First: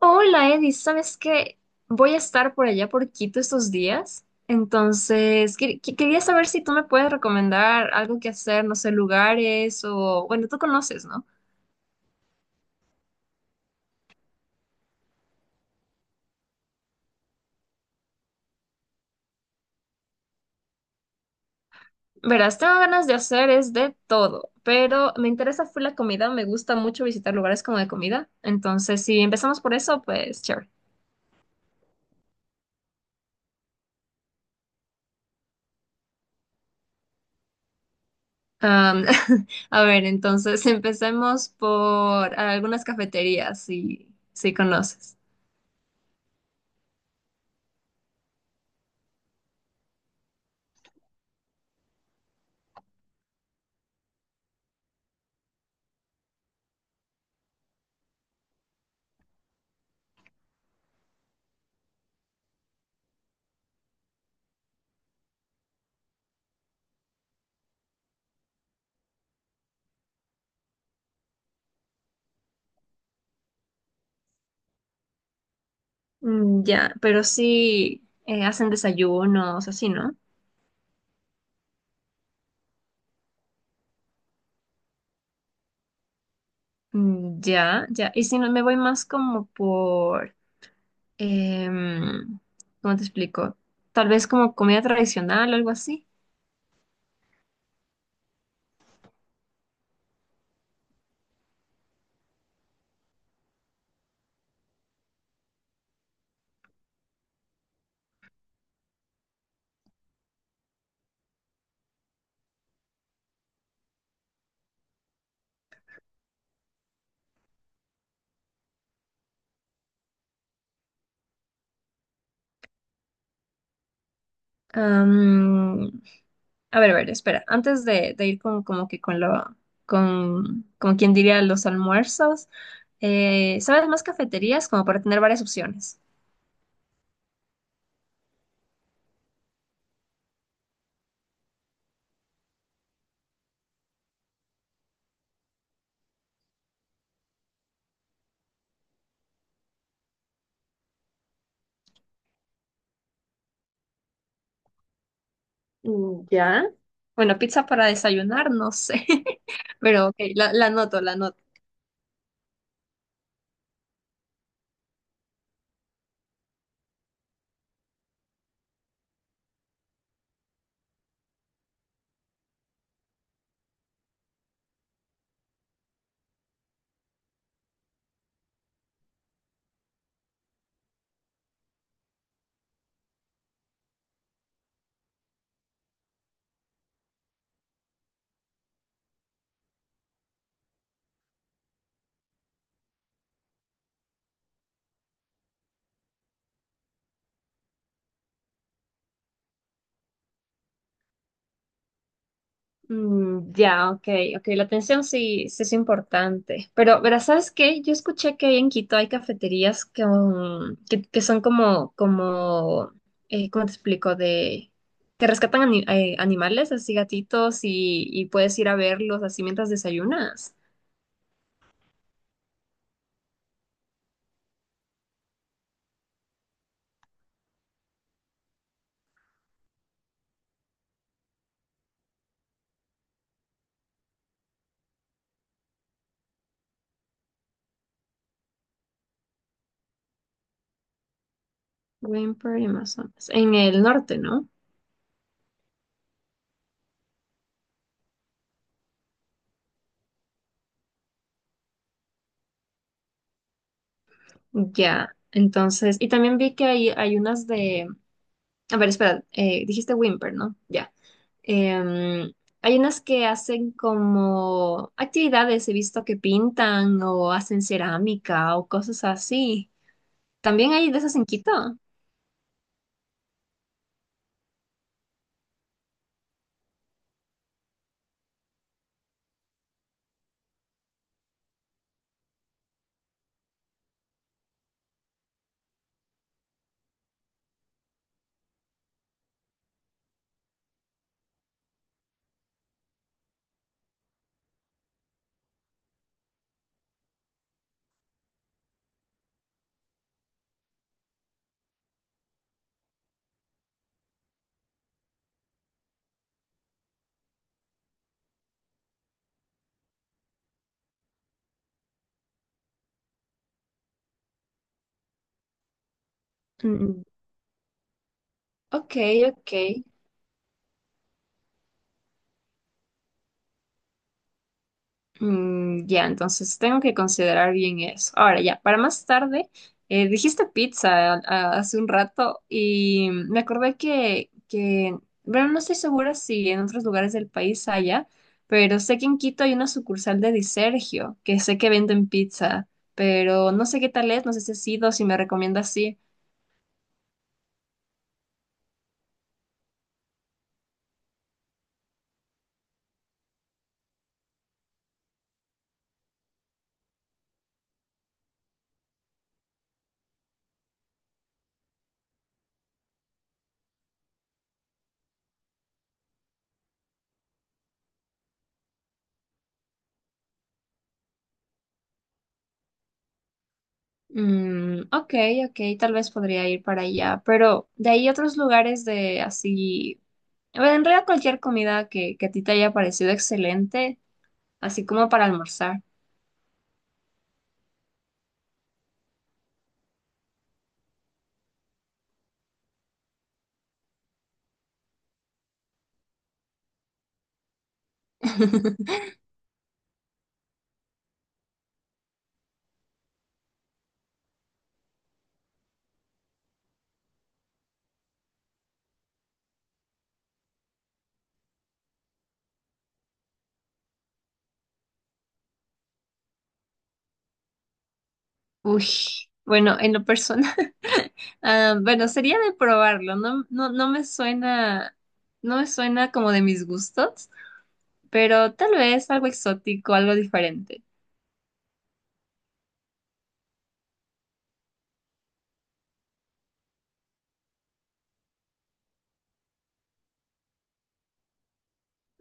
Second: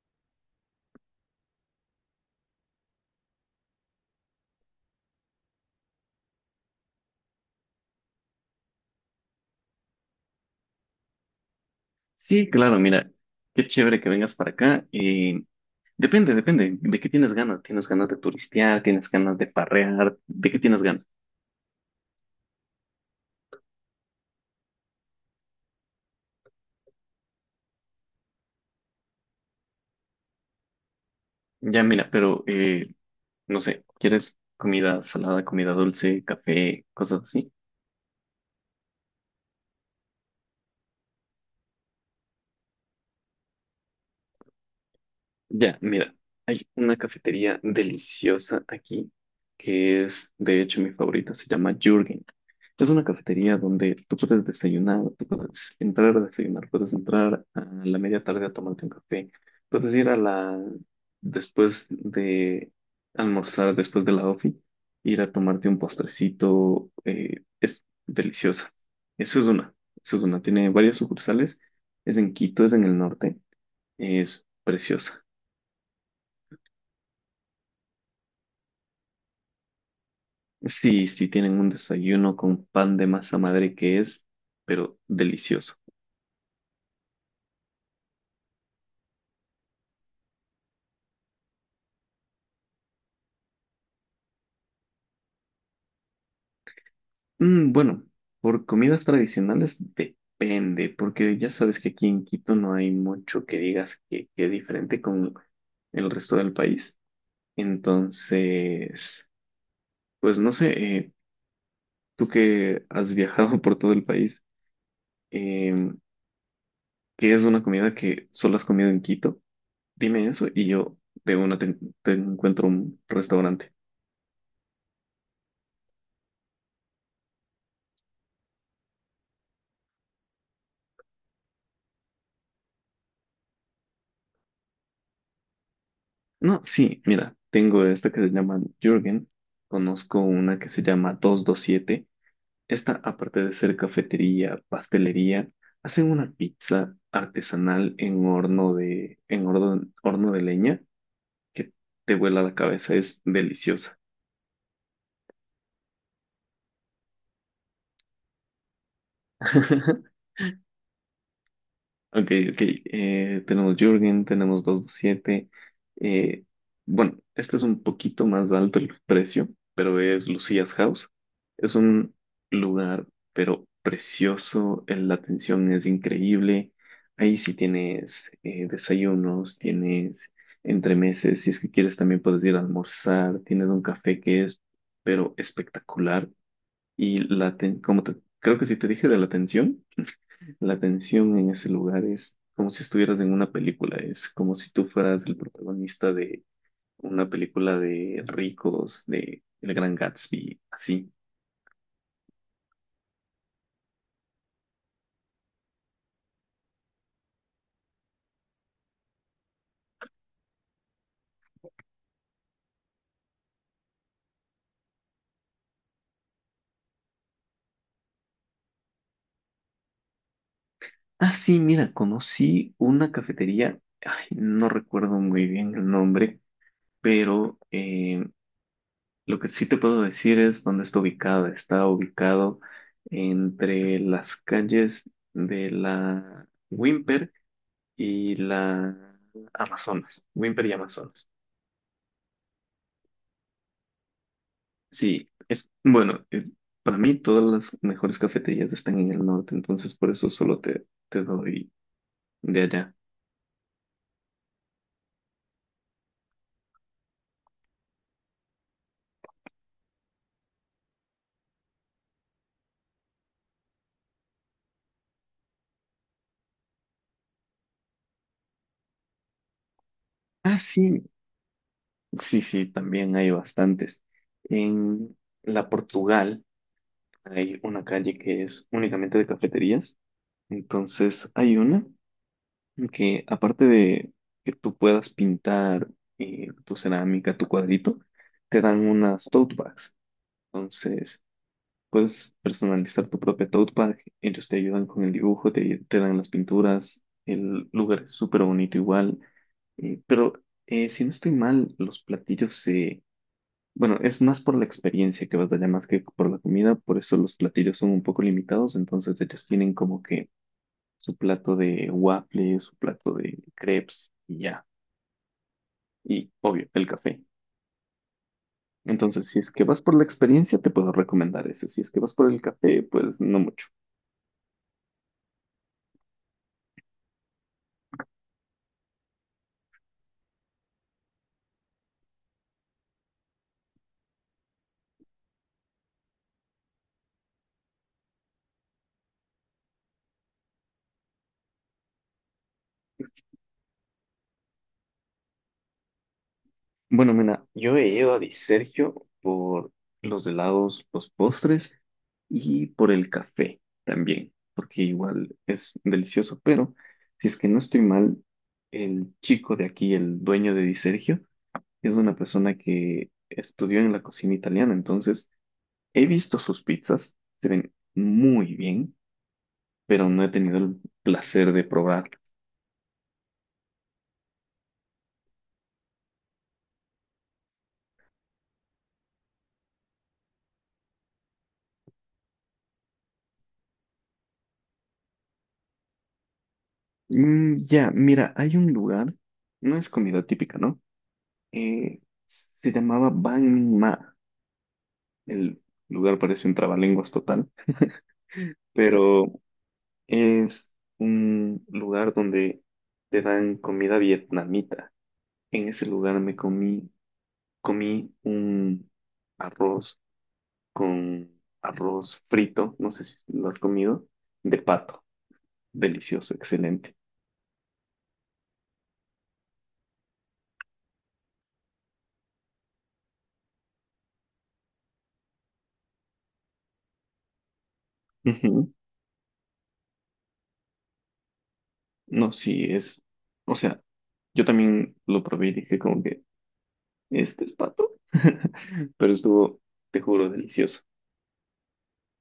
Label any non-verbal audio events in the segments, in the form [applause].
Hola Eddie, ¿sabes qué? Voy a estar por allá por Quito estos días, entonces quería saber si tú me puedes recomendar algo que hacer, no sé, lugares o, bueno, tú conoces, ¿no? Sí, claro, mira, qué chévere que vengas para acá. Depende, depende, ¿de qué tienes ganas? ¿Tienes ganas de turistear? ¿Tienes ganas de parrear? ¿De qué tienes ganas? Verás, tengo ganas de hacer es de todo, pero me interesa fue la comida, me gusta mucho visitar lugares como de comida, entonces si empezamos por eso, pues chévere. Ya, mira, pero no sé, ¿quieres comida salada, comida dulce, café, cosas así? Am, [laughs] a ver, entonces [laughs] empecemos por algunas cafeterías, si conoces. Ya, mira, hay una cafetería deliciosa aquí que es, de hecho, mi favorita, se llama Jürgen. Es una cafetería donde tú puedes desayunar, tú puedes entrar a desayunar, puedes entrar a la media tarde a tomarte un café, puedes ir a la, después de almorzar, después de la ofi, ir a tomarte un postrecito, es deliciosa. Esa es una, esa es una, tiene varias sucursales, es en Quito, es en el norte, es preciosa. Mm, ya, pero sí hacen desayunos, así, ¿no? Sí, sí, tienen un desayuno con pan de masa madre que es, pero delicioso. Mm, ya, ya. Y si no, me voy más como por, em, ¿cómo te explico? Tal vez como comida tradicional o algo así. Bueno, por comidas tradicionales depende, porque ya sabes que aquí en Quito no hay mucho que digas que es diferente con el resto del país. Entonces, pues no sé, eh, tú que has viajado [laughs] por todo el país, eh, ¿qué es una comida que solo has comido en Quito? Dime eso y yo de una te encuentro un restaurante. Am, a ver, espera. Antes de ir con, como que con lo, con, como quien diría los almuerzos, ¿sabes más cafeterías? Como para tener varias opciones. No, sí, mira, tengo esta que se llama Jürgen, conozco una que se llama 227. Esta, aparte de ser cafetería, pastelería, hacen una pizza artesanal en horno de leña que te vuela la cabeza, es deliciosa. Mm, ya. Bueno, pizza para desayunar, no sé, [laughs] pero [laughs] ok, la anoto, la anoto. Ok, ok. Tenemos Jürgen, tenemos 227. eh, bueno, este es un poquito más alto el precio, pero es Lucia's House. Es un lugar, pero precioso. La atención es increíble. Ahí sí tienes desayunos, tienes entremeses. Si es que quieres, también puedes ir a almorzar. Tienes un café que es, pero espectacular. Y la aten- como te- creo que sí te dije de la atención. La tensión en ese lugar es como si estuvieras en una película, es como si tú fueras el protagonista de una película de ricos, de El Gran Gatsby, así. Mm, ya, ok, ok, la atención sí, sí es importante. Pero, verás, ¿sabes qué? Yo escuché que ahí en Quito hay cafeterías que son como, ¿cómo te explico? De, que rescatan animales, así gatitos, y puedes ir a verlos así mientras desayunas. Ah, sí, mira, conocí una cafetería, ay, no recuerdo muy bien el nombre, pero lo que sí te puedo decir es dónde está ubicada. Está ubicado entre las calles de la Wimper y la Amazonas, Wimper y Amazonas. Wimper y Amazonas. En el norte, ¿no? Sí, es bueno, para mí todas las mejores cafeterías están en el norte, entonces por eso solo te doy de allá. Ya, entonces, y también vi que hay unas de. A ver, espera, dijiste Whimper, ¿no? Ya. Em, hay unas que hacen como actividades, he visto que pintan o hacen cerámica o cosas así. Ah, También hay de sí, esas en Quito. sí, sí, también hay bastantes. En la Portugal hay una calle que es únicamente de cafeterías, entonces hay una que aparte de que tú puedas pintar tu cerámica, tu cuadrito, te dan unas tote bags. Entonces. Puedes personalizar tu propia tote bag, ellos te ayudan con el dibujo, te dan las pinturas, el lugar es súper bonito igual, pero si no estoy mal, bueno, es más por la experiencia que vas allá más que por la comida, por eso los platillos son un poco limitados, entonces ellos tienen como que su plato de waffle, su plato de crepes y ya, y obvio, el Mm, café. ok, Entonces, si es ok. que vas por la experiencia, te puedo recomendar ese, si es que vas por el café, pues no mucho. Mm, ya, entonces tengo que considerar bien eso. Ahora, ya, para más tarde, dijiste pizza hace un rato y me acordé que, bueno, no estoy segura si en otros lugares del país haya, pero sé que en Quito hay una sucursal de Di Sergio, que sé que venden pizza, pero no sé qué tal es, no sé si has ido, si me recomienda así. Bueno, mira, yo he ido a Di Sergio por los helados, los postres y por el café también, porque igual es delicioso, pero si es que no estoy mal, el chico de aquí, el dueño de Di Sergio, es una persona que estudió en la cocina italiana, entonces he visto sus pizzas, se ven muy bien, pero no he tenido el placer de probarlas. Mm, ok, ok, tal vez podría ir para allá, pero de ahí otros lugares de así a en realidad cualquier comida que a ti te haya parecido excelente, así como para almorzar. Ya, mira, hay un lugar, no es comida típica, ¿no? eh, Se llamaba Bang Ma. El lugar parece un trabalenguas total, [laughs] pero es un lugar donde te dan comida vietnamita. En ese lugar comí un arroz con arroz frito, no sé si lo has comido, de pato. Delicioso, excelente. Uy, bueno, en lo personal, [laughs] ah, bueno, sería de probarlo. No, no, no me suena, no me suena como de mis gustos, pero Ujú. tal vez algo exótico, algo diferente. No, sí, es, o sea, yo también lo probé y dije como que este es pato. [laughs] Pero estuvo, te juro, delicioso.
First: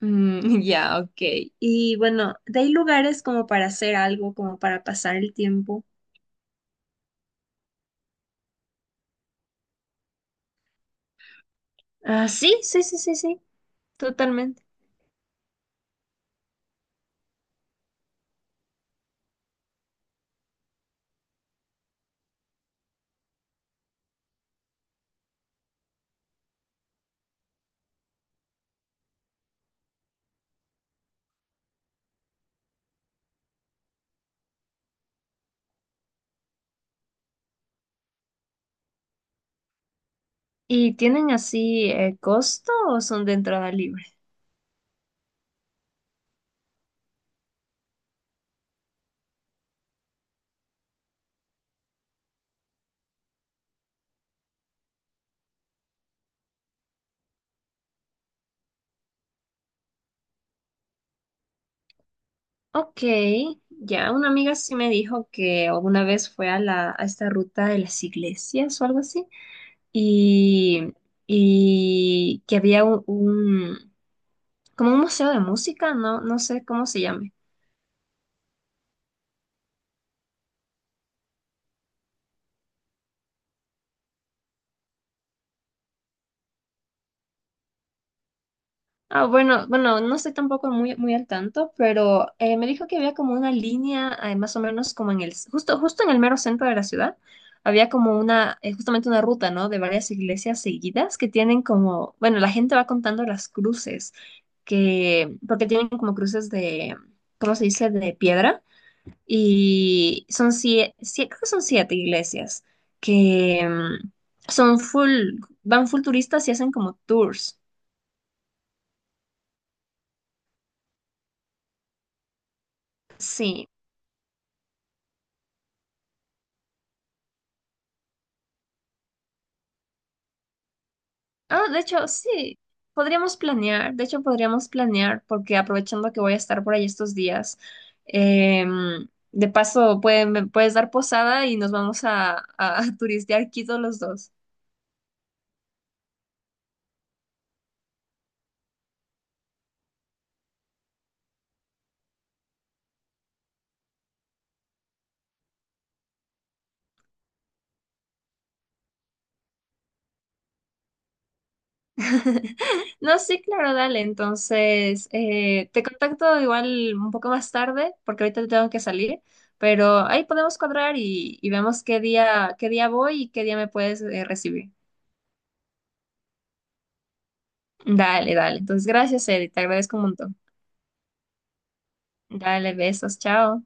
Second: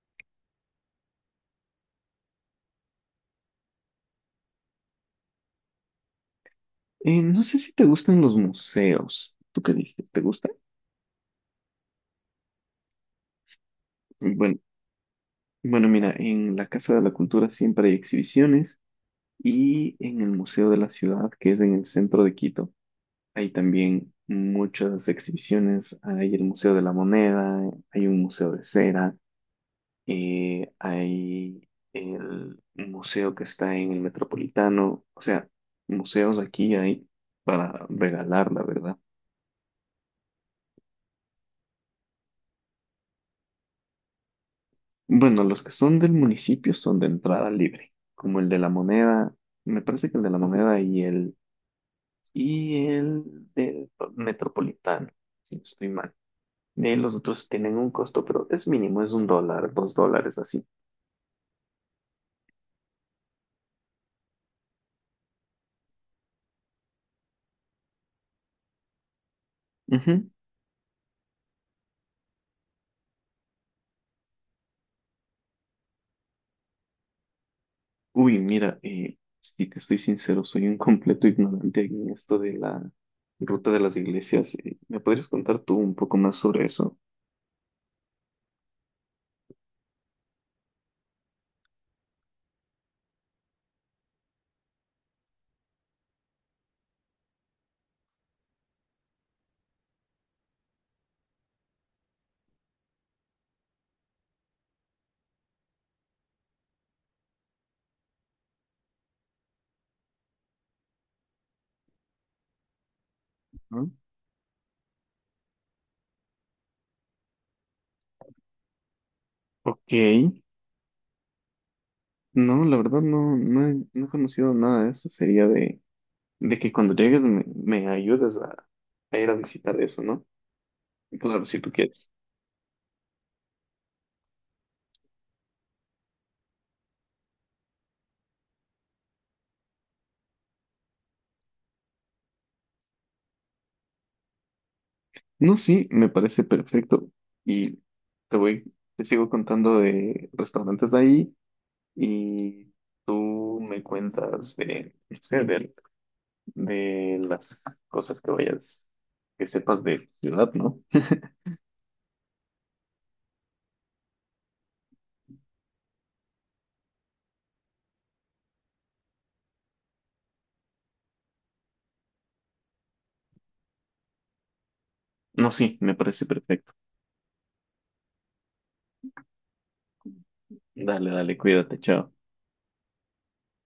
Mm, [laughs] ya, ok. Y bueno, ¿de ahí lugares como para hacer algo, como para pasar el tiempo? No sé si te gustan los museos. ¿Tú qué dices? ¿Te gustan? Ah, sí, sí, sí, sí, sí, Bueno, totalmente. bueno, mira, en la Casa de la Cultura siempre hay exhibiciones y en el Museo de la Ciudad, que es en el centro de Quito, hay también muchas exhibiciones. Hay el Museo de la Moneda, hay un museo de cera. Hay el museo que está en el Metropolitano, o sea, museos aquí hay para regalar, la verdad. ¿Y tienen así costo o son de entrada libre? Bueno, los que son del municipio son de entrada libre, como el de la Moneda, me parece que el de la Moneda y el del Metropolitano, si no estoy mal. Los otros tienen un costo, pero es mínimo, es $1, $2 así. Ok, ya una amiga sí me dijo que alguna vez fue a a esta ruta de las iglesias o algo así, Ujú. y, y que había como un museo de música, no, no sé cómo se llame. Uy, mira, si te estoy sincero, soy un completo ignorante en esto de la ruta de las iglesias. ¿Me podrías contar tú un poco más sobre eso? Ah, bueno, bueno, no estoy tampoco muy, muy al tanto, pero me dijo que había como una línea, más o menos como en el, justo, justo en el mero centro de la ciudad, había como una, justamente una ruta, ¿no? De varias iglesias seguidas que tienen como, bueno, la gente va contando las cruces, que, porque tienen como cruces de, ¿cómo se dice? De piedra, y son siete, creo que son siete iglesias, que ¿No? Son full, van full turistas y hacen como tours. Ok, no, la verdad no, no Sí, he, no he conocido nada de eso. Sería de que cuando llegues me ayudes a ir a visitar eso, ¿no? Claro, si ah, tú de hecho, quieres. sí, podríamos planear, de hecho podríamos planear porque aprovechando que voy a estar por ahí estos días, de paso me puedes dar posada y nos vamos a, [laughs] turistear Quito los dos. No, sí, me parece perfecto. Y te sigo contando de restaurantes de ahí y tú me cuentas de, no sé, de las cosas que vayas, que sepas de ciudad, ¿no? [laughs] No, sí, claro, dale, entonces te contacto igual un poco más tarde porque ahorita tengo que salir, pero ahí podemos cuadrar y vemos qué día voy y qué día me puedes recibir. No, sí, me parece perfecto. Dale, dale, entonces gracias, Eddie, te agradezco un montón. Dale, dale, cuídate, chao. Dale, besos, chao.